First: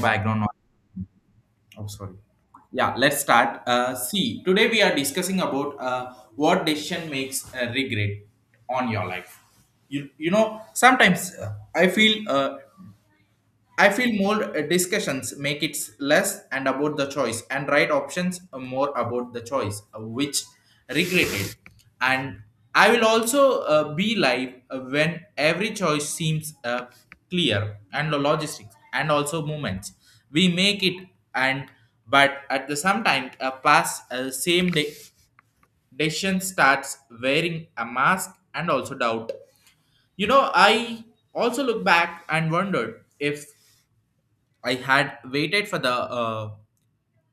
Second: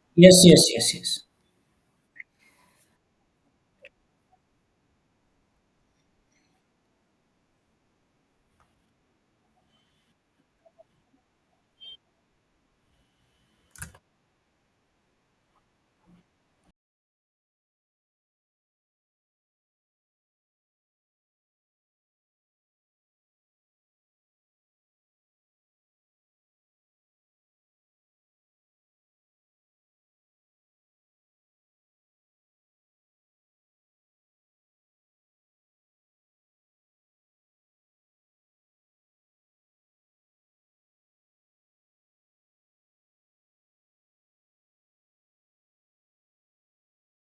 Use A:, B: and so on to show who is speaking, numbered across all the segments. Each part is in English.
A: Background
B: Yes,
A: noise.
B: yes, yes, yes.
A: Oh, sorry. Yeah, let's start. See, today we are discussing about what decision makes regret on your life. You know, sometimes I feel more discussions make it less and about the choice and right options more about the choice which regretted, and I will also be live when every choice seems clear, and the logistics and also movements we make it. And but at the same time pass same day decision starts wearing a mask and also doubt, you know. I also look back and wondered if I had waited for the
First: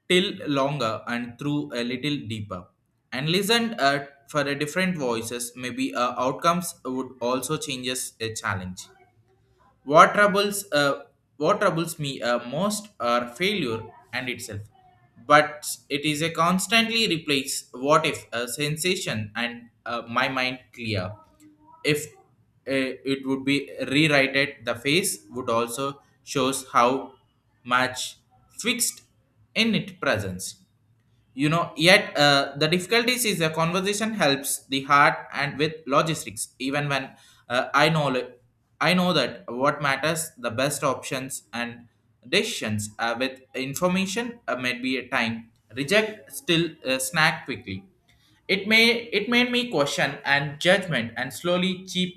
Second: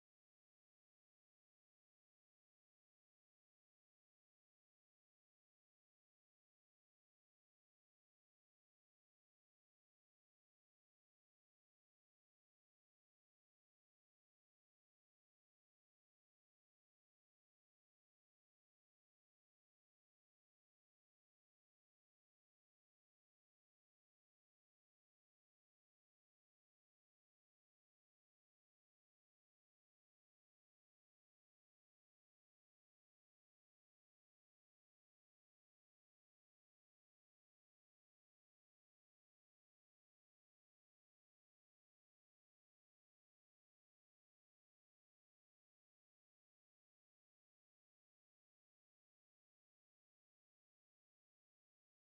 A: till longer and through a little deeper, and listened for a different voices. Maybe outcomes would also changes a challenge. What troubles, uh, what troubles me most are failure and itself, but it is a constantly replace what if a sensation, and my mind clear. If it would be rewritten, the face would also shows how much fixed in it presence, you know. Yet the difficulties is a conversation helps the heart and with logistics even when uh, i know li- I know that what matters the best options and decisions with information might be a time reject still snack quickly. It may it made me question and judgment and slowly chip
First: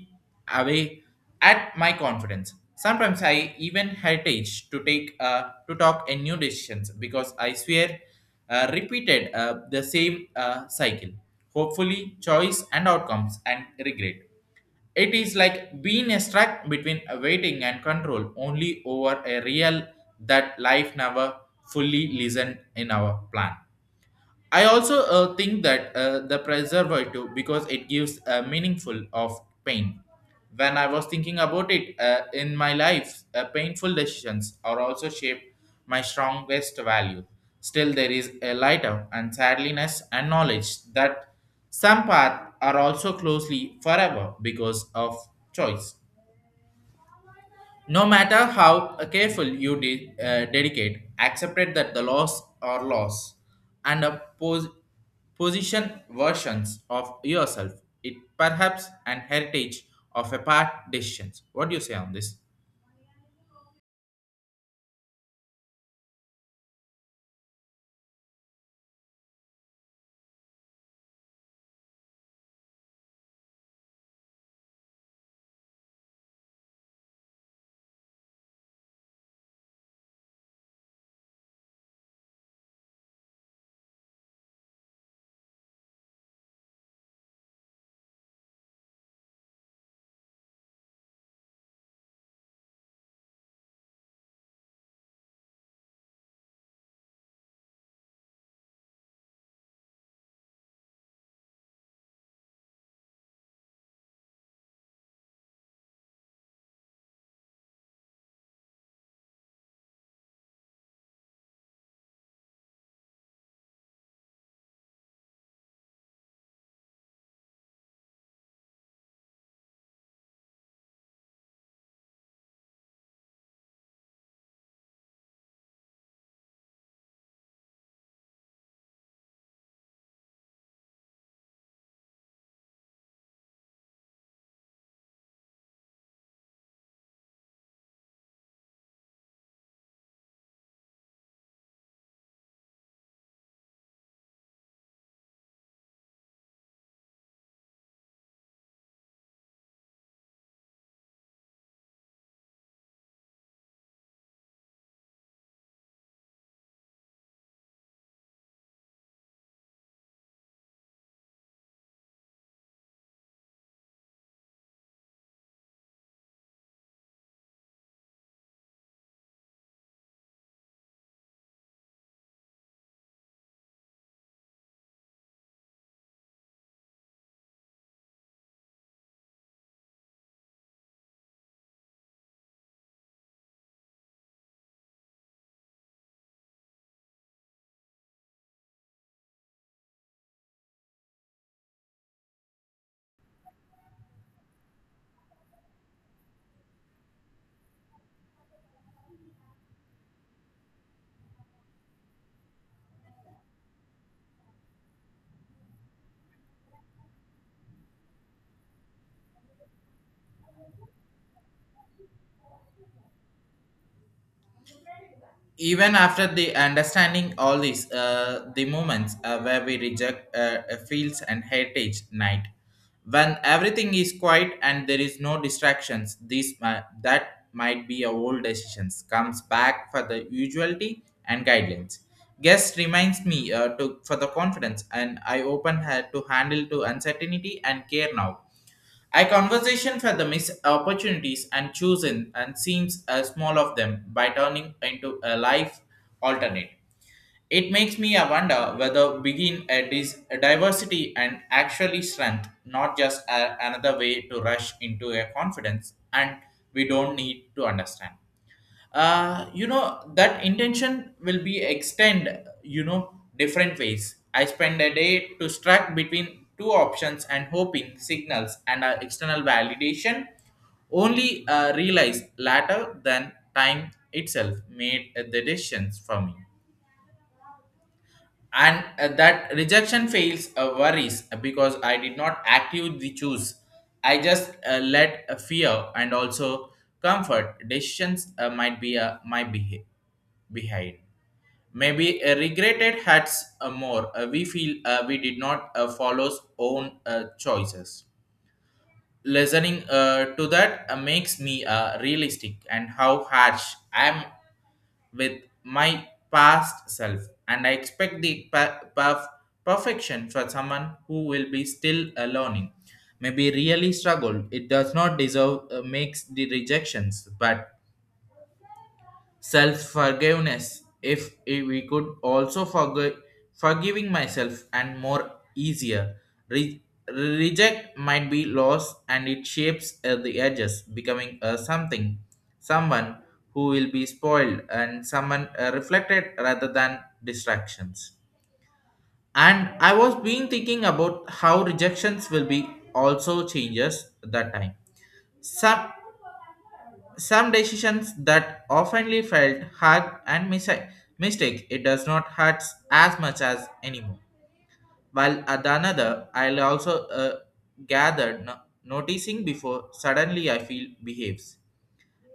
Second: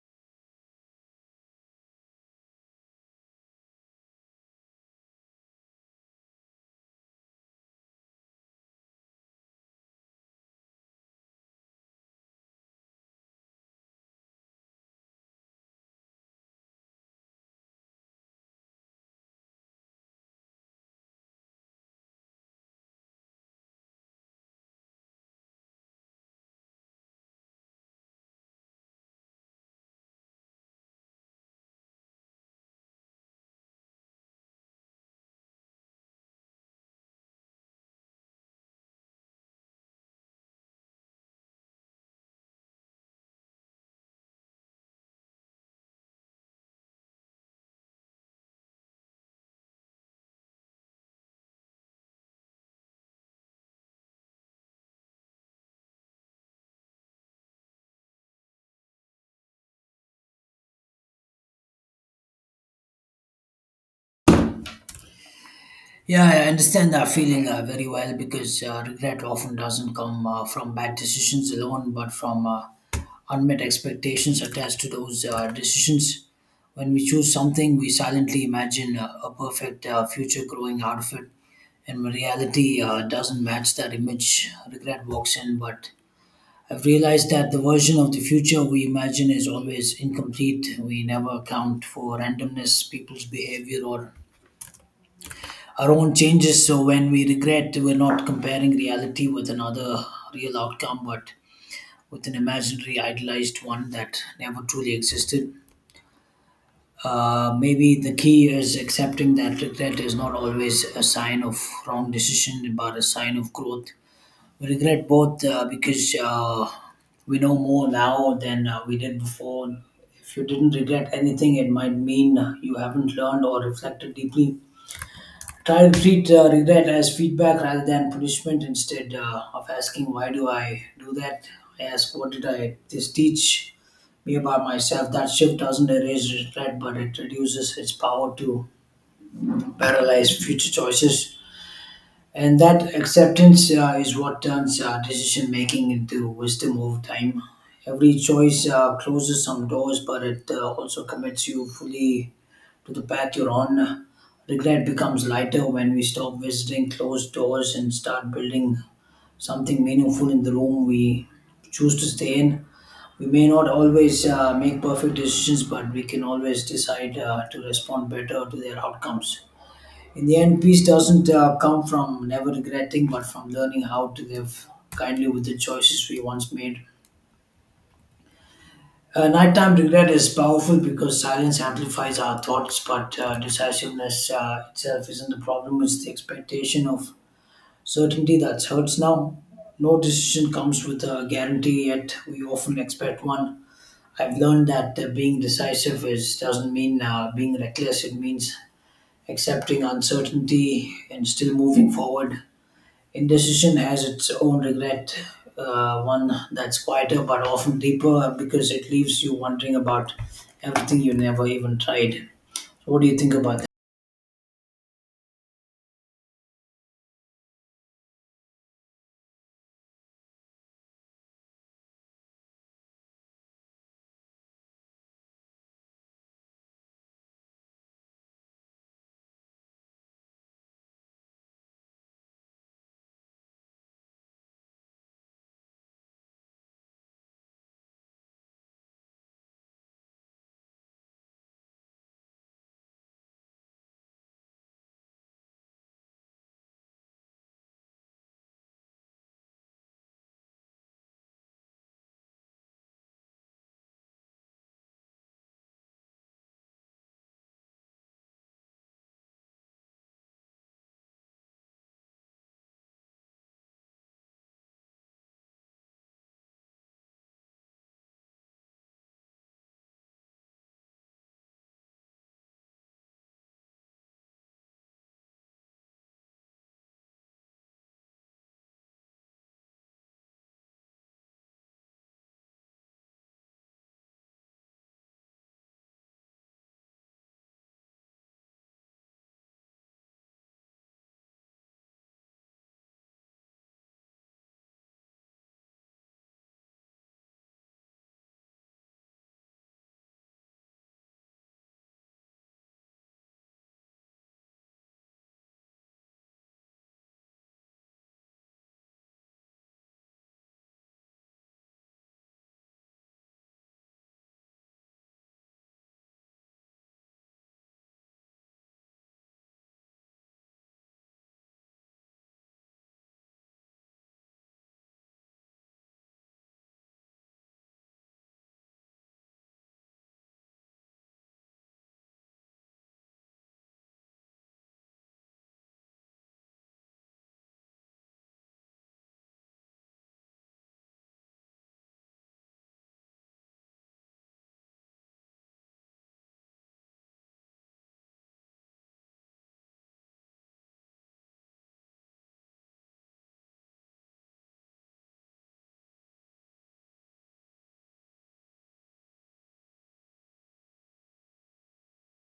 A: away at my confidence. Sometimes I even heritage to take to talk in new decisions because I swear repeated the same cycle. Hopefully, choice and outcomes and regret. It is like being a stuck between waiting and control only over a real that life never fully listened in our plan. I also think that the preservative because it gives a meaningful of pain. When I was thinking about it in my life, painful decisions are also shaped my strongest value. Still, there is a lighter and sadliness and knowledge that some paths are also closely forever because of choice. No matter how careful you dedicate, accepted that the loss are loss and a position versions of yourself. It perhaps an heritage of a part decisions. What do you say on this?
B: Yeah, I understand that feeling very well because regret often doesn't come from bad decisions alone, but from unmet expectations attached to those decisions. When we choose something, we silently imagine a perfect future growing out of it, and when reality doesn't match that image, regret walks in. But I've realized that the version of the future we imagine is always incomplete. We never account for randomness, people's behavior, or our own changes. So when we regret, we're not comparing reality with another real outcome, but with an imaginary, idealized one that never truly existed. Maybe the key is accepting that regret is not always a sign of wrong decision, but a sign of growth. We regret both because we know more now than we did before. If you didn't regret anything, it might mean you haven't learned or reflected deeply. Try to treat regret as feedback rather than punishment. Instead of asking, why do I do that? I ask, what did I this teach me about myself? That shift doesn't erase regret, but it reduces its power to paralyze future choices. And that acceptance is what turns decision making into wisdom over time. Every choice closes some doors, but it also commits you fully to the path you're on. Regret becomes lighter when we stop visiting closed doors and start building something meaningful in the room we choose to stay in. We may not always make perfect decisions, but we can always decide to respond better to their outcomes. In the end, peace doesn't come from never regretting, but from learning how to live kindly with the choices we once made. Nighttime regret is powerful because silence amplifies our thoughts, but decisiveness itself isn't the problem, it's the expectation of certainty that hurts now. No decision comes with a guarantee, yet we often expect one. I've learned that being decisive is doesn't mean being reckless. It means accepting uncertainty and still moving forward. Indecision has its own regret, one that's quieter but often deeper because it leaves you wondering about everything you never even tried. What do you think about
A: Even after the understanding all these the moments where we reject fields and heritage night when everything is quiet and there is no distractions that might be a old decisions comes back for the usuality and guidelines guest reminds me to for the confidence and I open her to handle to uncertainty and care now. I conversation for the missed opportunities and chosen and seems a small of them by turning into a life alternate. It makes me a wonder whether begin a diversity and actually strength, not just another way to rush into a confidence, and we don't need to understand. You know that intention will be extend, you know, different ways I spend a day to struck between two options and hoping signals and external validation only realized later than time itself made the decisions for me, and that rejection fails worries because I did not actively choose. I just let fear and also comfort decisions might be my behind. Maybe regretted hurts more. We feel we did not follow own choices. Listening to that makes me realistic and how harsh I am with my past self, and I expect the perfection for someone who will be still a learning. Maybe really struggled it does not deserve makes the rejections, but self forgiveness if we could also forgive forgiving myself and more easier. Re- Reject might be loss, and it shapes at the edges becoming a something, someone who will be spoiled and someone reflected rather than distractions. And I was being thinking about how rejections will be also changes that time. some some decisions that oftenly felt hard and mistake, it does not hurt as much as anymore. While at the another, I'll also gathered no- noticing before suddenly I feel behaves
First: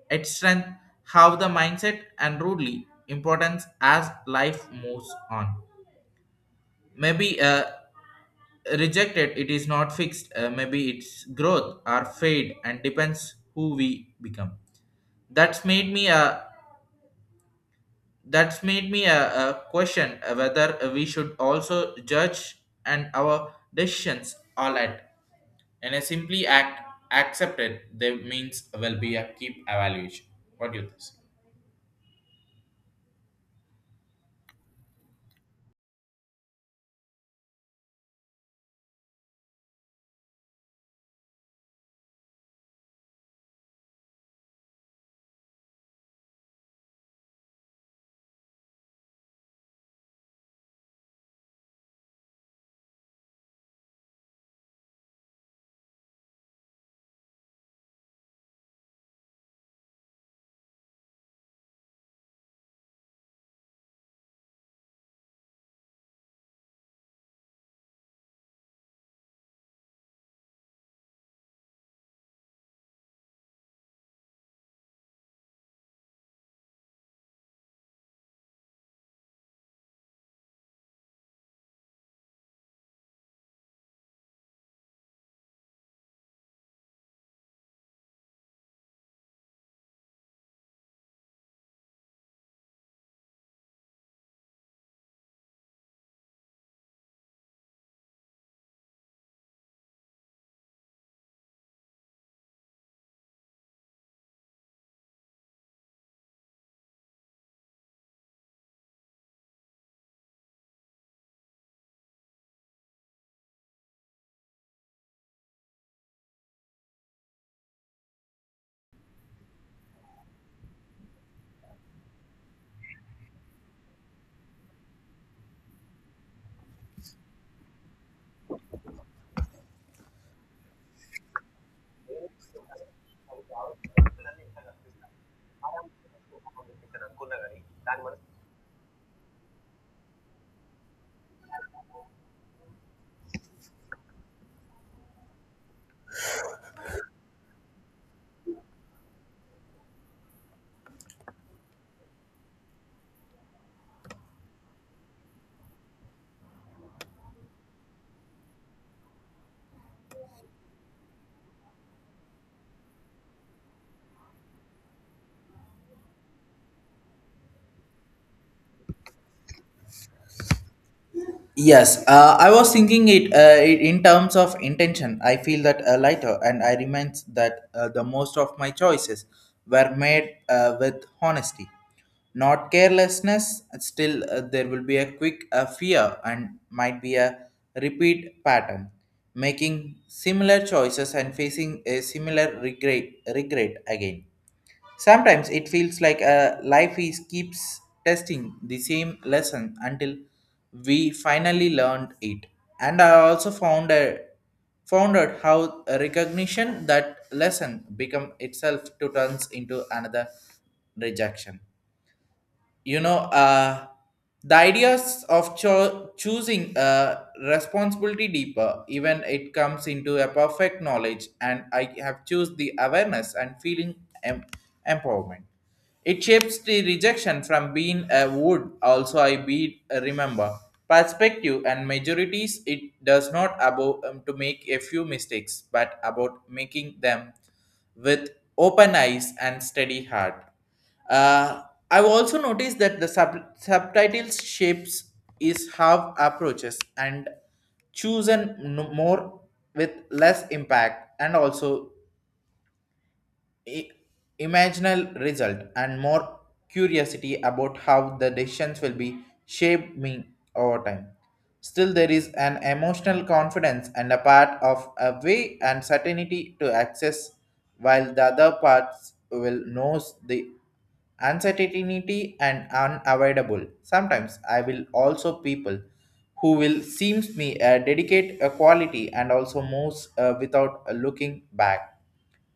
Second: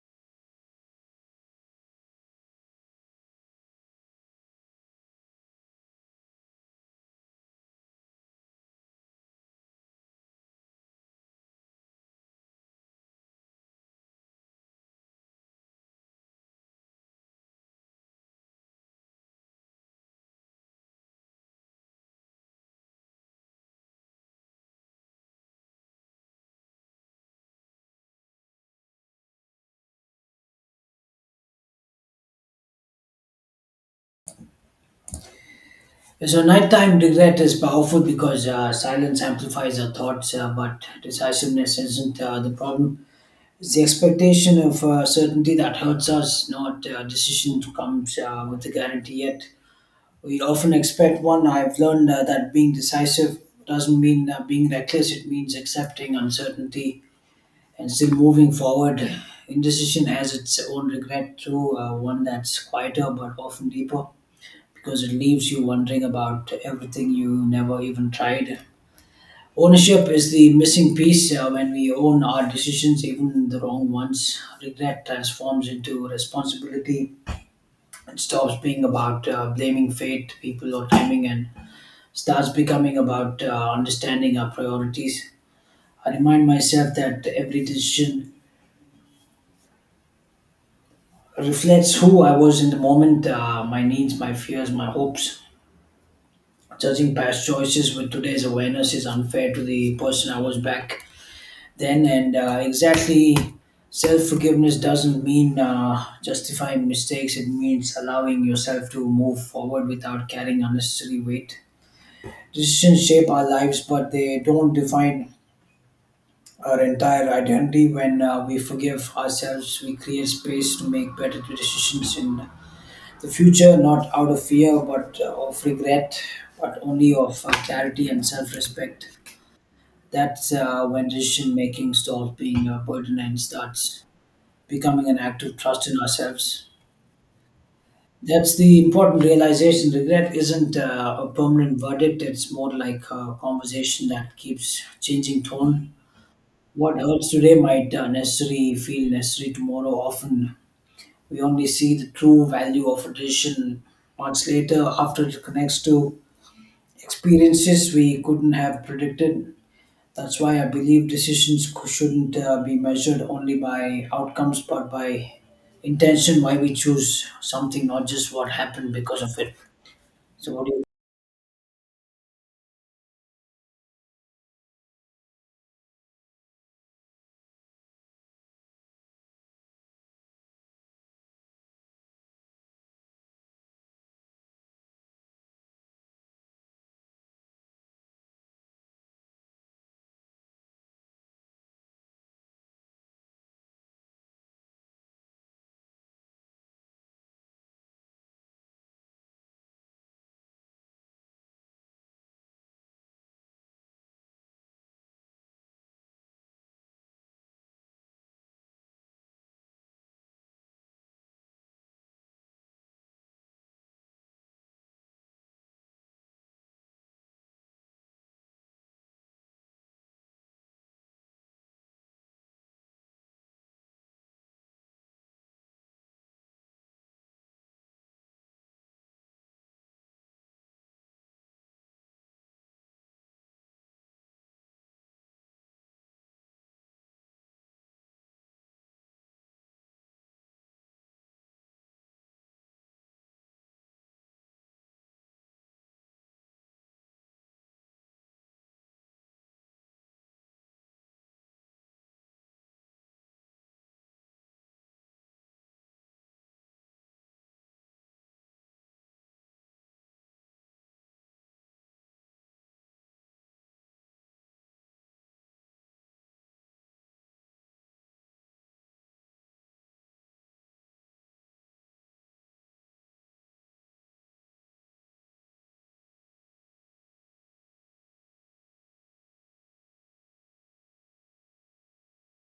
A: its strength, how the mindset and rudely importance as life moves on. Maybe rejected, it is not fixed. Maybe its growth or fade and depends who we become. That's made me uh, that's made me a question whether we should also judge and our decisions all at and a simply act accepted they means will be a keep evaluation. What do you think?
B: that? So, nighttime regret is powerful because silence amplifies our thoughts, but decisiveness isn't the problem. It's the expectation of certainty that hurts us, not decision comes with a guarantee yet. We often expect one. I've learned that being decisive doesn't mean being reckless, it means accepting uncertainty and still moving forward. Indecision has its own regret, too, one that's quieter but often deeper because it leaves you wondering about everything you never even tried. Ownership is the missing piece when we own our decisions, even the wrong ones. Regret transforms into responsibility. It stops being about blaming fate, people, or timing and starts becoming about understanding our priorities. I remind myself that every decision reflects who I was in the moment, my needs, my fears, my hopes. Judging past choices with today's awareness is unfair to the person I was back then, and exactly. Self forgiveness doesn't mean justifying mistakes, it means allowing yourself to move forward without carrying unnecessary weight. Decisions shape our lives, but they don't define our entire identity. When we forgive ourselves, we create space to make better decisions in the future, not out of fear, but of regret, but only of clarity and self respect. That's when decision making stops being a burden and starts becoming an act of trust in ourselves. That's the important realization. Regret isn't a permanent verdict, it's more like a conversation that keeps changing tone. What hurts today might necessarily feel necessary tomorrow. Often we only see the true value of a tradition months later after it connects to experiences we couldn't have predicted. That's why I believe decisions shouldn't be measured only by outcomes but by intention, why we choose something, not just what happened because of it. So, what do you
A: Yes, I was thinking it in terms of intention. I feel that lighter, and I remind that the most of my choices were made with honesty, not carelessness. Still, there will be a quick fear and might be a repeat pattern, making similar choices and facing a similar regret again. Sometimes it feels like a life is keeps testing the same lesson until we finally learned it. And I also found out how a recognition that lesson become itself to turns into another rejection, you know. The ideas of choosing a responsibility deeper even it comes into a perfect knowledge, and I have choose the awareness and feeling em- empowerment. It shapes the rejection from being a wood also I be a remember perspective and majorities. It does not about to make a few mistakes, but about making them with open eyes and steady heart. uh, I've also noticed that the subtitles shapes is how approaches and chosen more with less impact and also i- imaginal result and more curiosity about how the decisions will be shaped me over time. Still, there is an emotional confidence and a part of a way and certainty to access, while the other parts will knows the uncertainty and unavoidable. Sometimes I will also people who will seems me dedicate a quality and also moves without looking back,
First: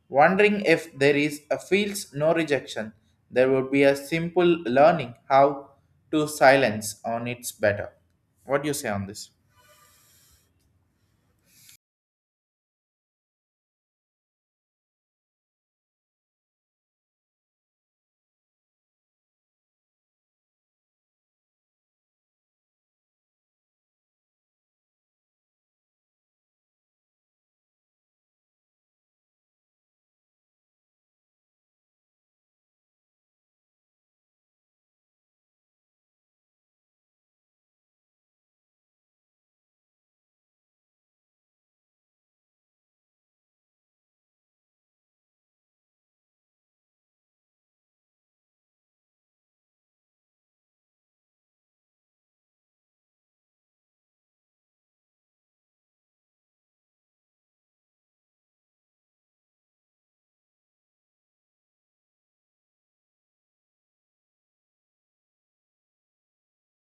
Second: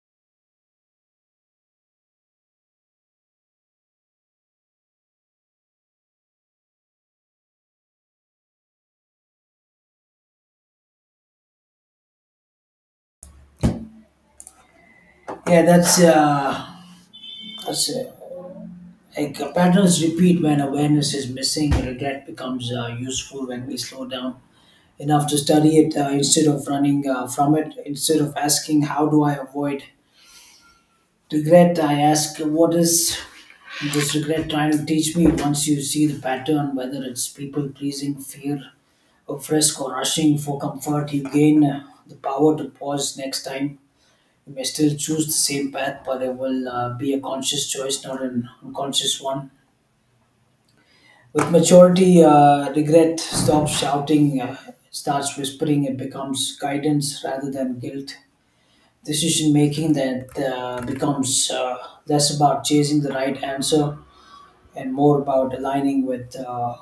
A: wondering if there is a feels no rejection, there would be a simple learning how to silence on its better. What do you say on this?
B: Yeah, that's like patterns repeat when awareness is missing. Regret becomes useful when we slow down enough to study it instead of running from it. Instead of asking how do I avoid regret, I ask what is this regret trying to teach me? Once you see the pattern, whether it's people pleasing, fear of risk or rushing for comfort, you gain the power to pause next time. You may still choose the same path but it will be a conscious choice not an unconscious one. With maturity regret stops shouting, starts whispering. It becomes guidance rather than guilt. Decision making that becomes less about chasing the right answer and more about aligning with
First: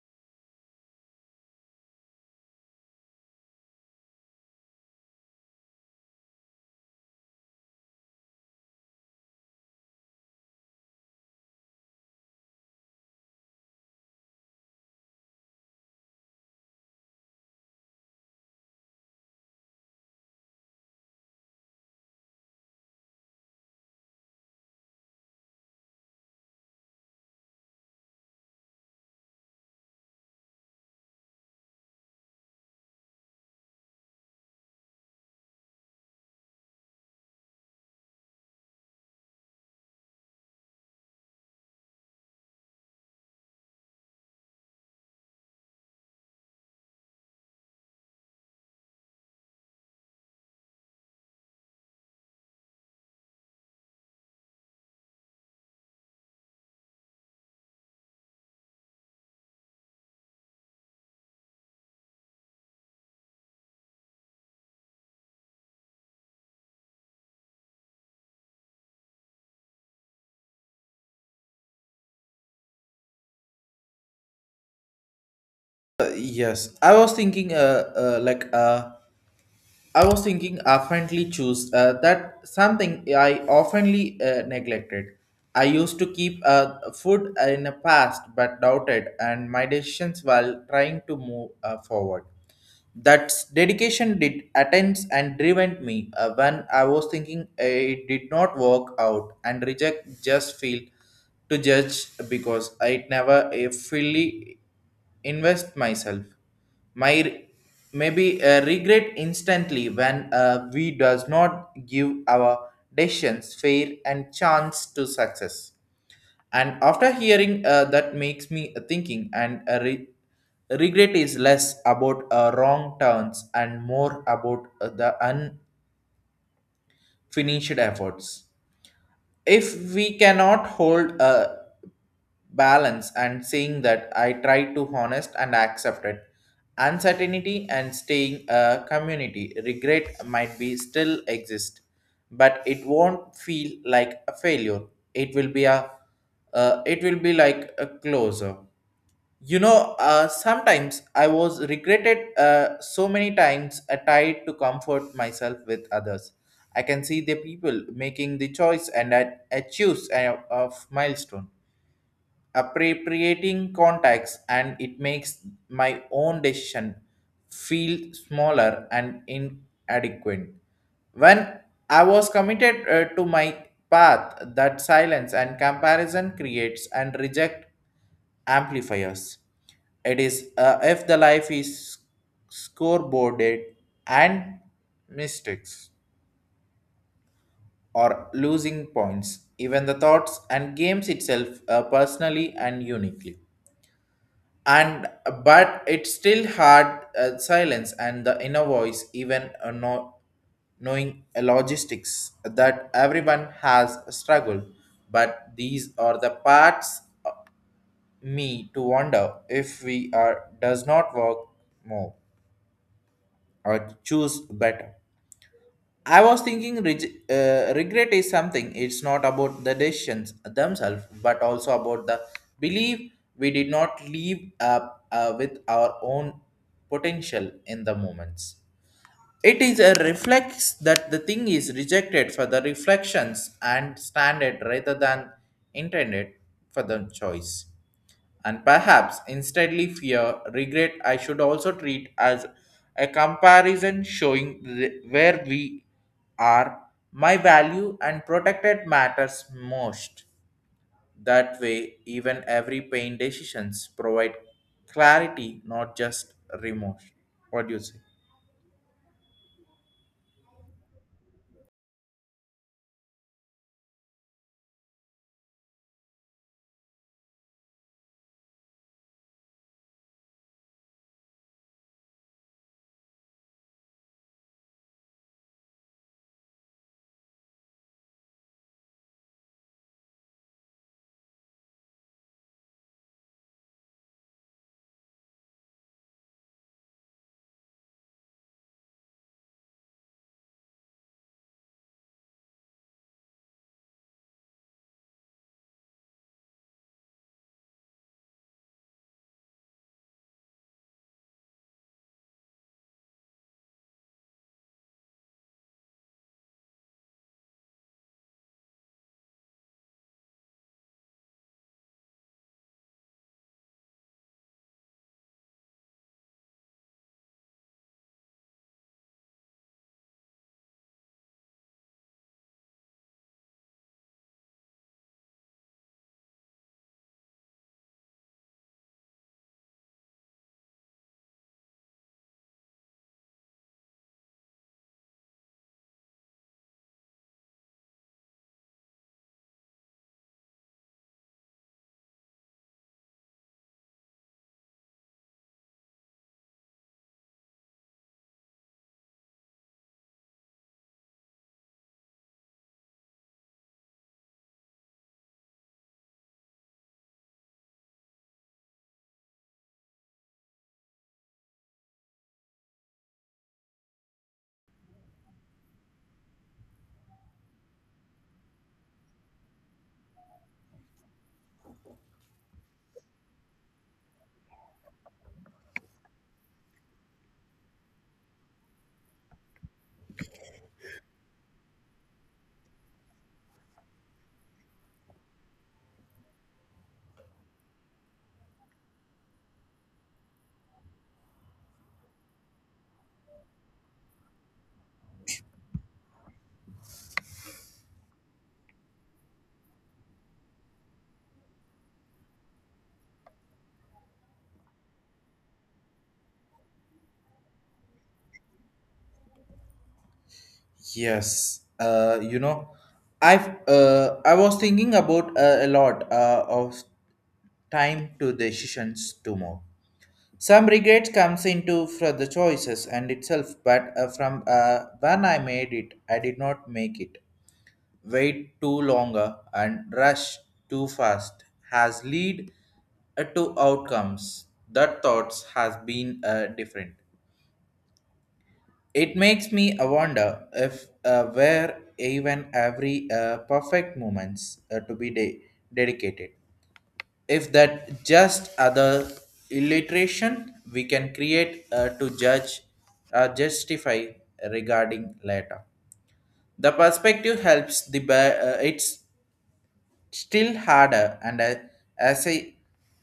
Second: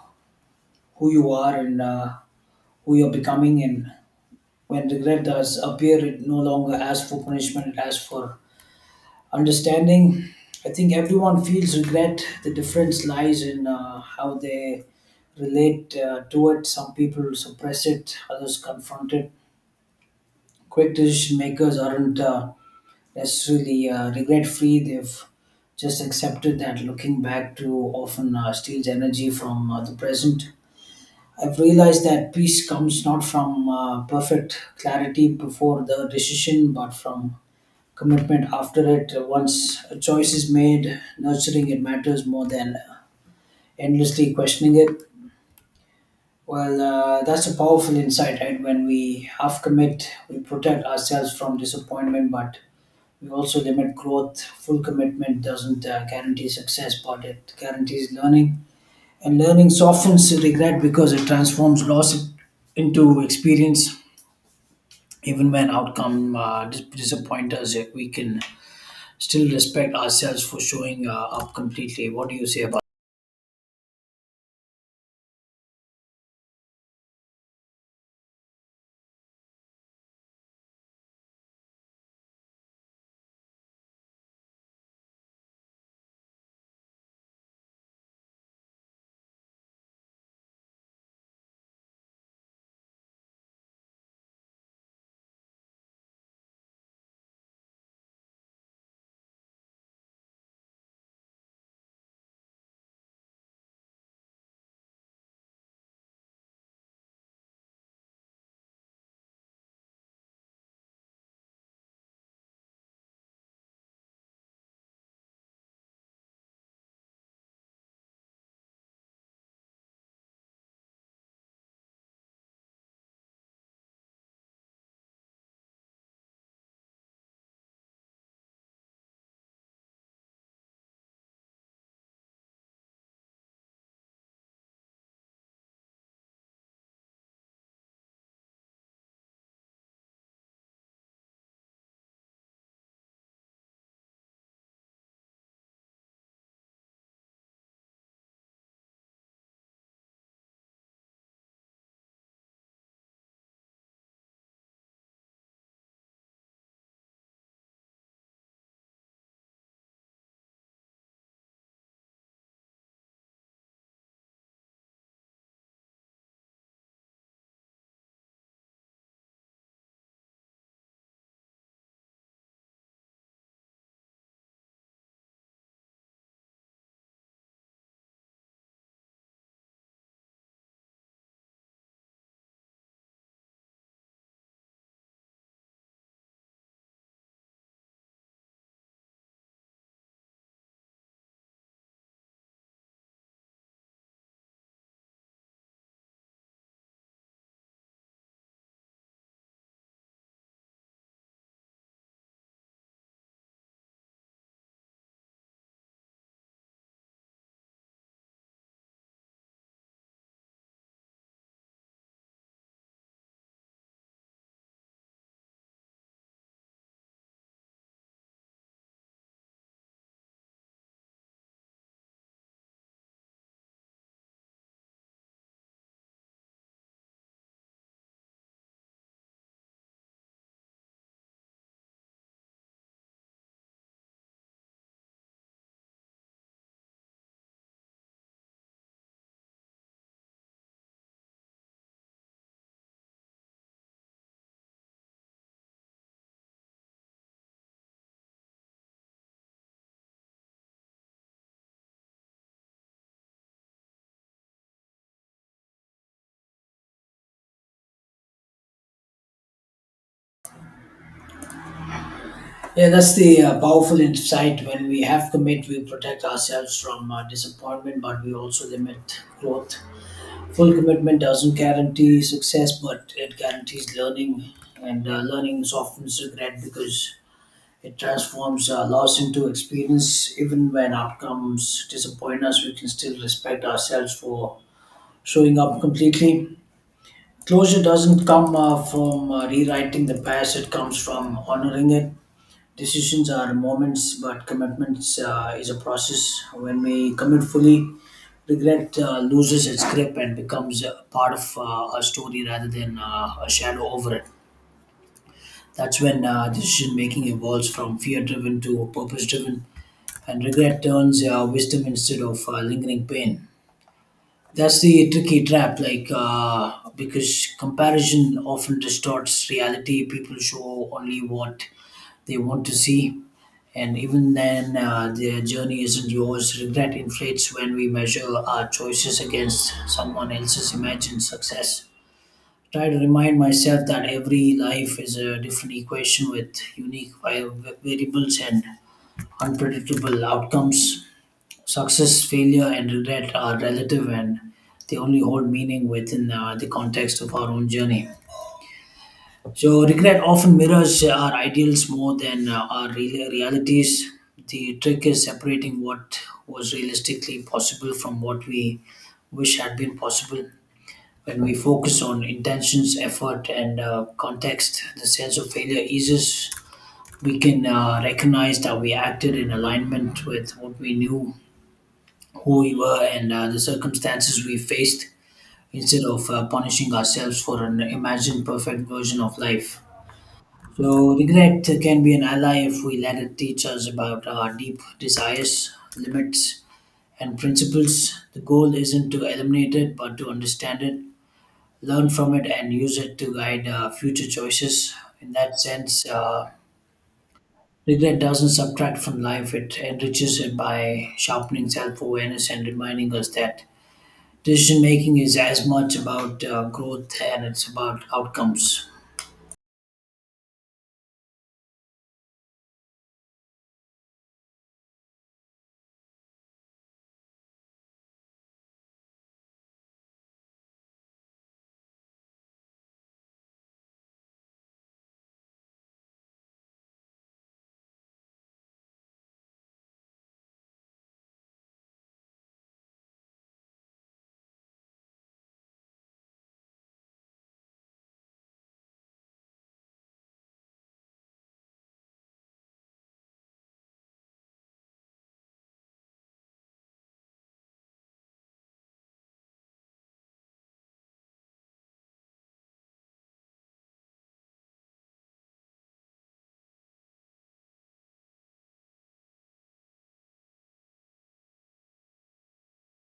B: who you are and who you're becoming. And when regret does appear, it no longer asks for punishment, it asks for understanding. I think everyone feels regret. The difference lies in how they relate to it. Some people suppress it, others confront it. Quick decision makers aren't. That's really regret free. They've just accepted that looking back too often steals energy from the present. I've realized that peace comes not from perfect clarity before the decision, but from commitment after it. Once a choice is made, nurturing it matters more than endlessly questioning it. Well, that's a powerful insight, right? When we half commit, we protect ourselves from disappointment, but we also limit growth. Full commitment doesn't guarantee success, but it guarantees learning. And learning softens regret because it transforms loss into experience. Even when outcome disappoint us, we can still respect ourselves for showing up completely. What do you say about?
A: Yes, I was thinking, like, I was thinking, oftenly choose that something I oftenly neglected. I used to keep food in the past, but doubted, and my decisions while trying to move forward. That dedication did attends and driven me when I was thinking it did not work out and reject just feel to judge because I never fully invest myself. My re- Maybe regret instantly when we does not give our decisions fair and chance to success. And after hearing that makes me thinking, and regret is less about wrong turns and more about the unfinished efforts. If we cannot hold a balance and saying that I try to honest and accept it uncertainty and staying a community, regret might be still exist, but it won't feel like a failure. It will be a it will be like a closer. You know, sometimes I was regretted so many times tried to comfort myself with others. I can see the people making the choice, and I choose a, of milestone appropriating contacts, and it makes my own decision feel smaller and inadequate. When I was committed to my path, that silence and comparison creates and reject amplifiers. It is if the life is scoreboarded and mistakes or losing points even the thoughts and games itself personally and uniquely. And but it's still hard silence and the inner voice even no, knowing logistics that everyone has a struggle. But these are the parts me to wonder if we are does not work more or choose better. I was thinking regret is something. It's not about the decisions themselves, but also about the belief we did not live up with our own potential in the moments. It is a reflex that the thing is rejected for the reflections and standard rather than intended for the choice, and perhaps instantly fear, regret I should also treat as a comparison showing where we are, my value and protected matters most. That way, even every pain decisions provide clarity, not just remorse. What do you say?
B: Yeah, that's the powerful insight. When we have commit, we protect ourselves from disappointment, but we also limit growth. Full commitment doesn't guarantee success, but it guarantees learning, and learning softens regret because it transforms loss into experience. Even when outcomes disappoint us, we can still respect ourselves for showing up completely. Closure doesn't come from rewriting the past, it comes from honoring it. Decisions are moments, but commitments is a process. When we commit fully, regret loses its grip and becomes a part of a story rather than a shadow over it. That's when decision making evolves from fear driven to purpose driven, and regret turns wisdom instead of lingering pain. That's the tricky trap, because comparison often distorts reality. People show only what they want to see, and even then, their journey isn't yours. Regret inflates when we measure our choices against someone else's imagined success. Try to remind myself that every life is a different equation with unique variables and unpredictable outcomes. Success, failure, and regret are relative and they only hold meaning within the context of our own journey. So regret often mirrors our ideals more than our real realities. The trick is separating what was realistically possible from what we wish had been possible. When we focus on intentions, effort, and context, the sense of failure eases. We can recognize that we acted in alignment with what we knew, who we were, and the circumstances we faced, instead of punishing ourselves for an imagined perfect version of life. So, regret can be an ally if we let it teach us about our deep desires, limits, and principles. The goal isn't to eliminate it, but to understand it, learn from it, and use it to guide our future choices. In that sense, regret doesn't subtract from life, it enriches it by sharpening self awareness and reminding us that decision making is as much about growth and it's about outcomes.
A: Yes, you know, I was thinking about a lot of time to decisions tomorrow. Some regrets comes into for the choices and itself, but from when I made it, I did not make it. Wait too longer and rush too fast has lead to outcomes that thoughts has been different. It makes me wonder if where even every perfect moments to dedicated if that just other illiteration we can create to judge justify regarding later the perspective helps it's still harder and as a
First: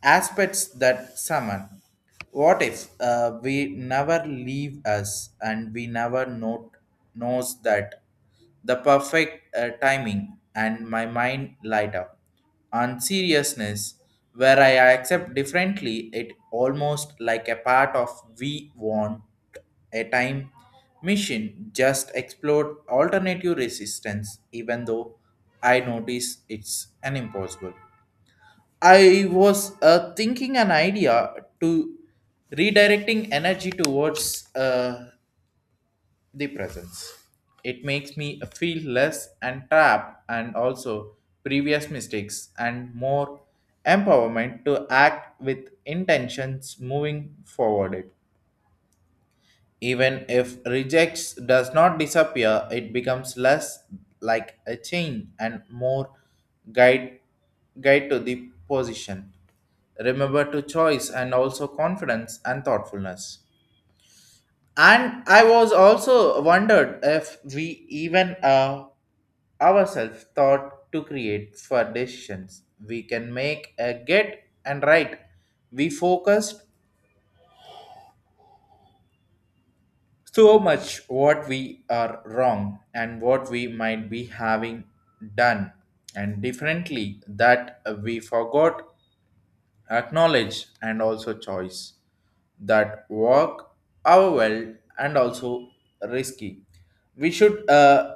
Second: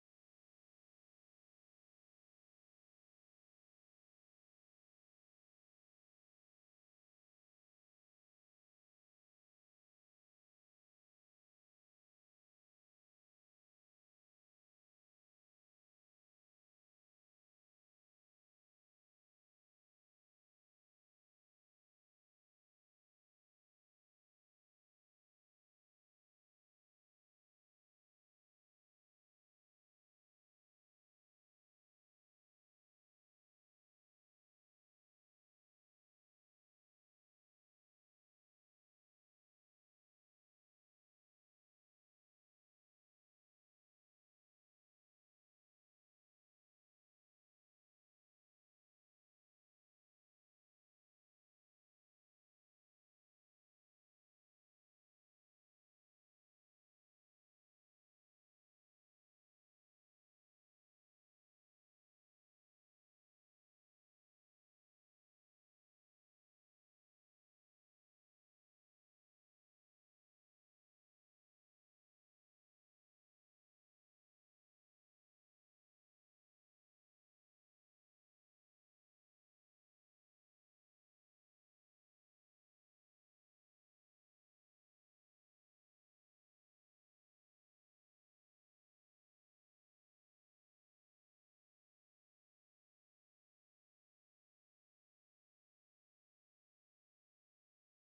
A: aspects that summon. What if we never leave us and we never knows that the perfect timing and my mind light up on seriousness where I accept differently it almost like a part of we want a time machine just explored alternative resistance, even though I notice it's an impossible. I was thinking an idea to redirecting energy towards the presence. It makes me feel less and trapped, and also previous mistakes and more empowerment to act with intentions moving forward. Even if rejects does not disappear, it becomes less like a chain and more guide guide to the position. Remember to choice and also confidence and thoughtfulness. And I was also wondered if we even ourselves thought to create for decisions we can make a get and right. We focused so much what we are wrong and what we might be having done and differently that we forgot acknowledge and also choice that work our well and also risky we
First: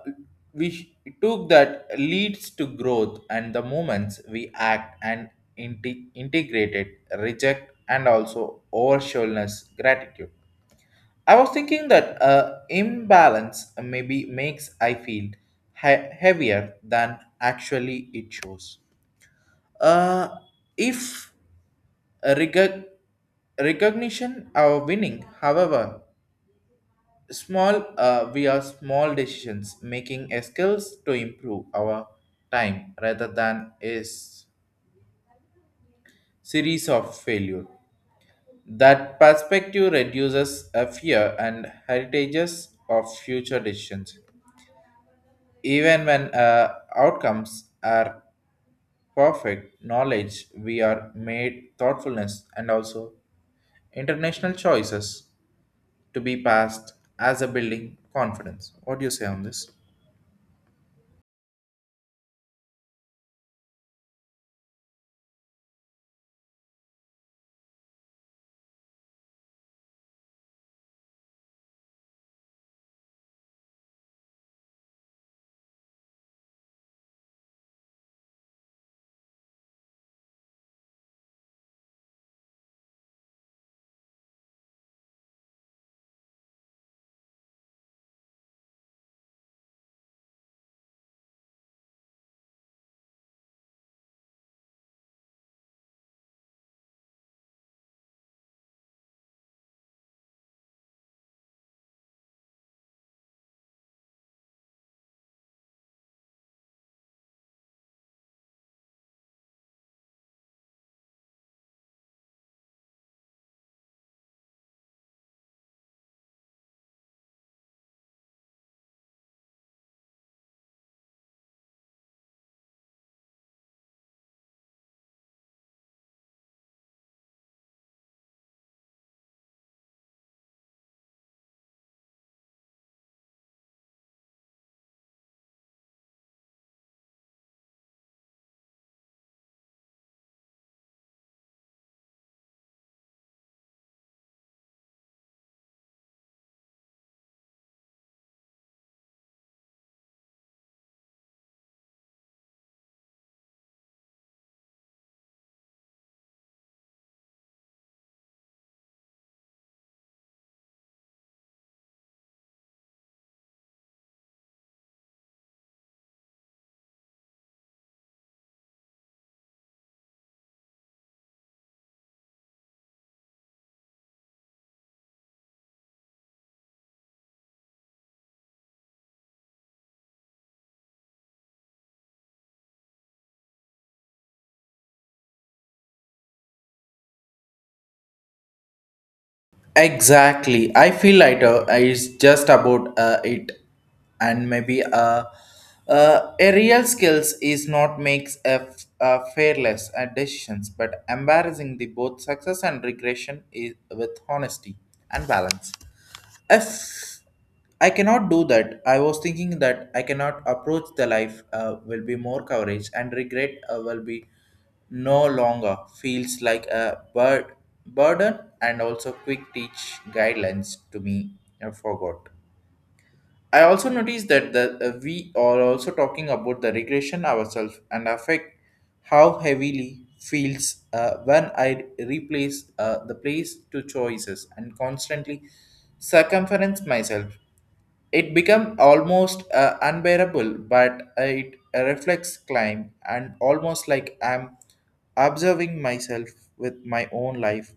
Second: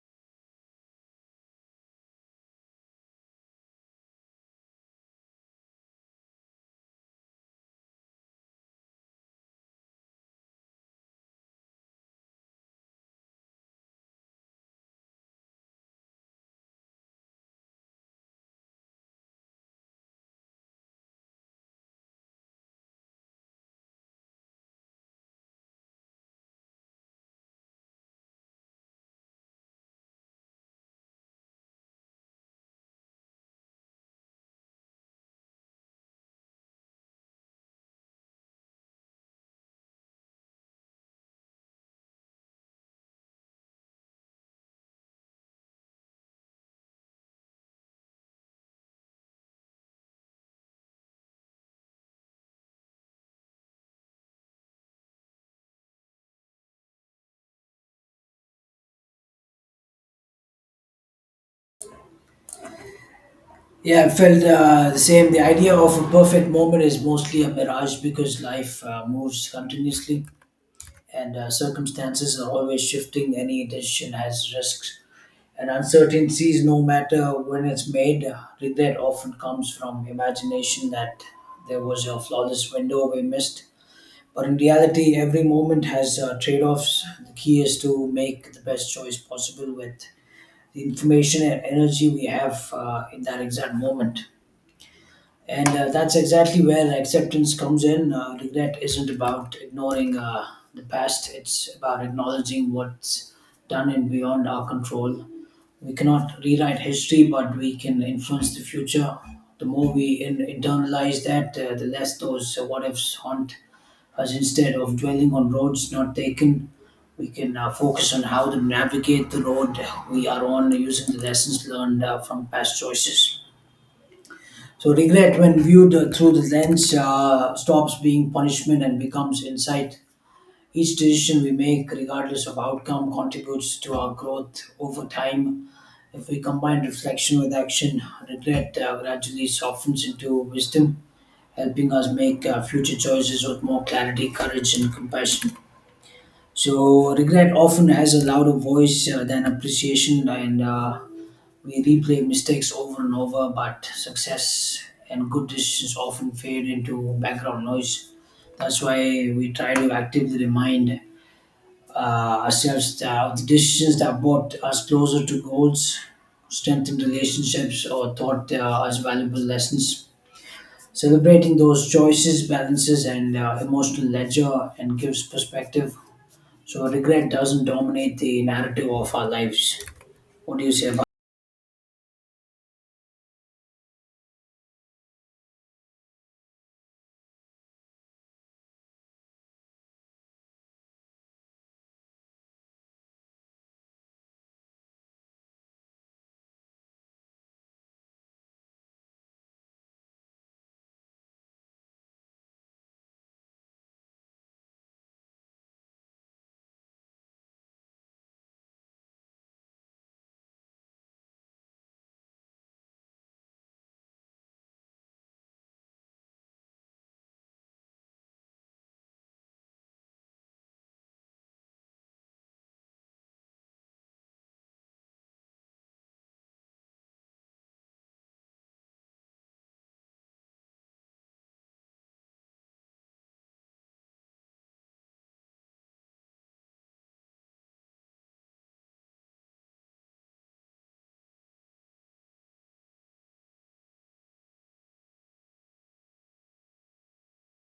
A: we sh- took that leads to growth and the moments we act and integrated reject and also overshoulness gratitude I was thinking that imbalance maybe makes I feel heavier than actually it shows. Uh, if reg- recognition our winning, however, small we are small decisions making a skills to improve our time rather than series of failure. That perspective reduces a fear and heritages of future decisions. Even when outcomes are perfect, knowledge we are made thoughtfulness and also international choices to be passed as a building confidence. What do you say on this?
B: Yeah, I felt the same. The idea of a perfect moment is mostly a mirage because life moves continuously and circumstances are always shifting. Any decision has risks and uncertainties, no matter when it's made. Regret often comes from imagination that there was a flawless window we missed. But in reality, every moment has trade offs. The key is to make the best choice possible with the information and energy we have in that exact moment. And that's exactly where acceptance comes in. Regret isn't about ignoring the past, it's about acknowledging what's done and beyond our control. We cannot rewrite history, but we can influence the future. The more we internalize that, the less those what ifs haunt us. Instead of dwelling on roads not taken, we can focus on how to navigate the road we are on using the lessons learned from past choices. So regret, when viewed through the lens, stops being punishment and becomes insight. Each decision we make, regardless of outcome, contributes to our growth over time. If we combine reflection with action, regret gradually softens into wisdom, helping us make future choices with more clarity, courage, and compassion. So regret often has a louder voice than appreciation, and we replay mistakes over and over, but success and good decisions often fade into background noise. That's why we try to actively remind ourselves that of the decisions that brought us closer to goals, strengthened relationships, or taught us valuable lessons. Celebrating those choices, balances, and emotional ledger and gives perspective. So regret doesn't dominate the narrative of our lives. What do you say about?
A: Exactly. I feel lighter is just about it, and maybe a real skills is not makes a fearless at decisions, but embarrassing the both success and regression is with honesty and balance. If I cannot do that, I was thinking that I cannot approach the life will be more coverage and regret will be no longer feels like burden and also quick teach guidelines to me I forgot. I also noticed that we are also talking about the regression ourselves and affect how heavily feels when I replace the place to choices and constantly circumference myself. It become almost unbearable, but it reflects climb and almost like I'm observing myself with my own life.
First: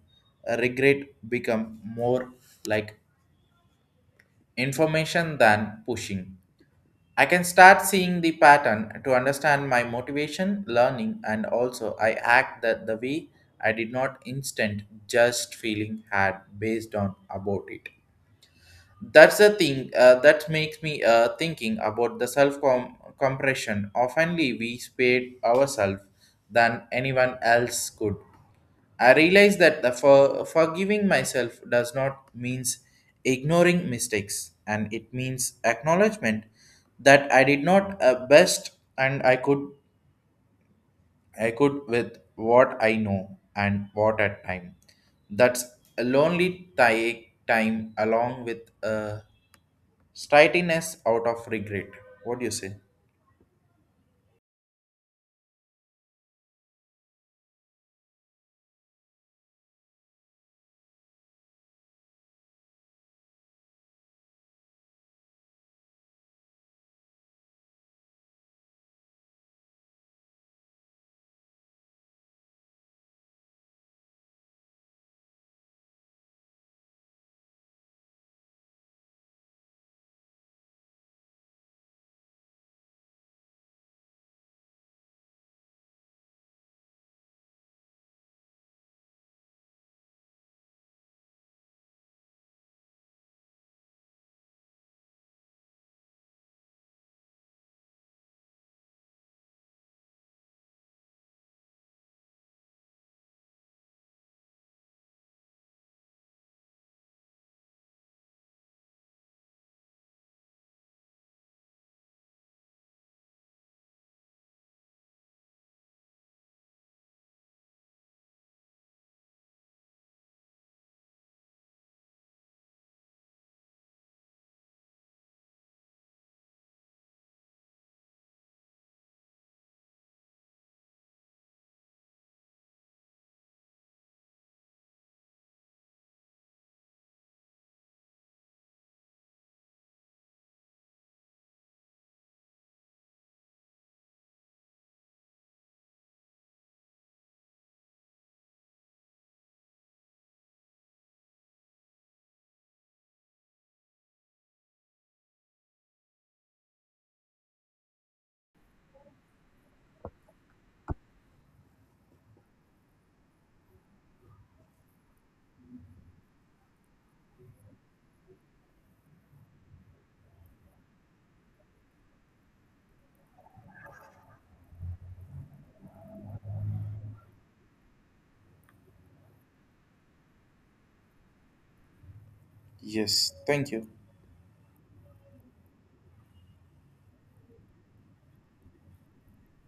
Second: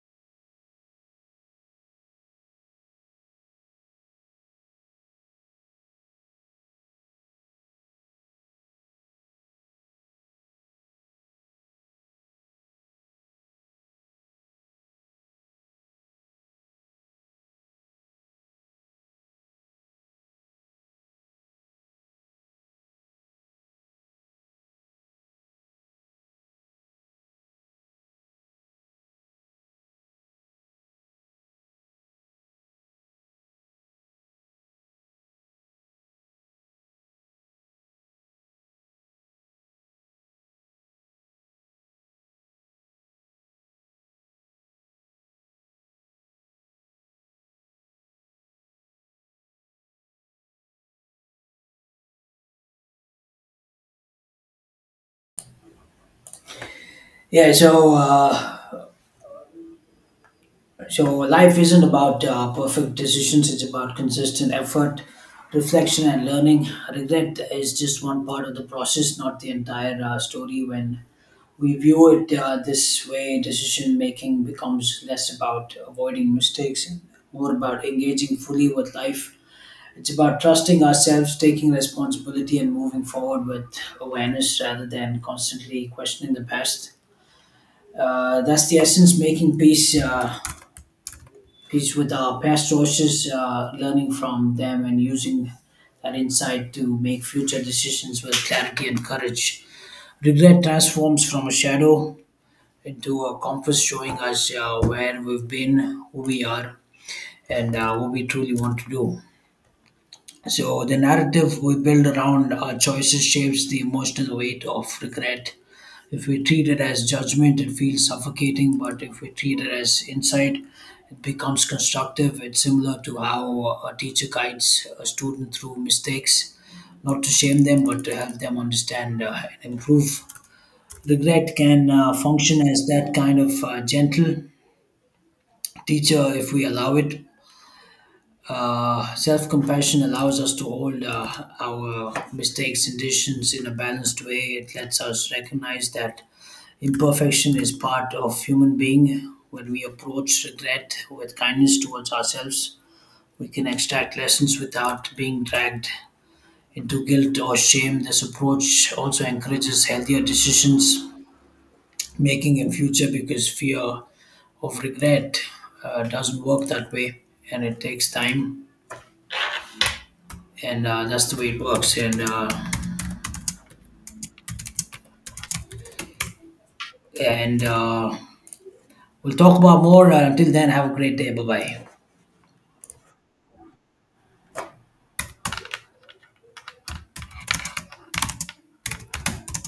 A: Regret become more like information than pushing. I can start seeing the pattern to understand my motivation, learning, and also I act that the way I did not instant just feeling had based on about it. That's the thing that makes me thinking about the self compression. Oftenly, we spare ourselves than anyone else could. I realize that forgiving myself does not means ignoring mistakes, and it means acknowledgement that I did not best, and I could with what I know and what at time. That's a lonely time along with a stateliness out of regret. What do you say?
B: Yeah, so life isn't about perfect decisions. It's about consistent effort, reflection, and learning. Regret is just one part of the process, not the entire story. When we view it this way, decision making becomes less about avoiding mistakes and more about engaging fully with life. It's about trusting ourselves, taking responsibility, and moving forward with awareness rather than constantly questioning the past. That's the essence. Making peace. Peace with our past choices, learning from them, and using that insight to make future decisions with clarity and courage. Regret transforms from a shadow into a compass showing us where we've been, who we are, and what we truly want to do. So, the narrative we build around our choices shapes the emotional weight of regret. If we treat it as judgment, it feels suffocating, but if we treat it as insight, it becomes constructive. It's similar to how a teacher guides a student through mistakes, not to shame them, but to help them understand and improve. Regret can function as that kind of gentle teacher if we allow it. Self compassion allows us to hold our mistakes and decisions in a balanced way. It lets us recognize that imperfection is part of human being. When we approach regret with kindness towards ourselves, we can extract lessons without being dragged into guilt or shame. This approach also encourages healthier decisions making in future because fear of regret doesn't work that way, and it takes time. And that's the way it works. And we'll talk about more. Until then, have a great day. Bye bye.
A: Yes, thank you.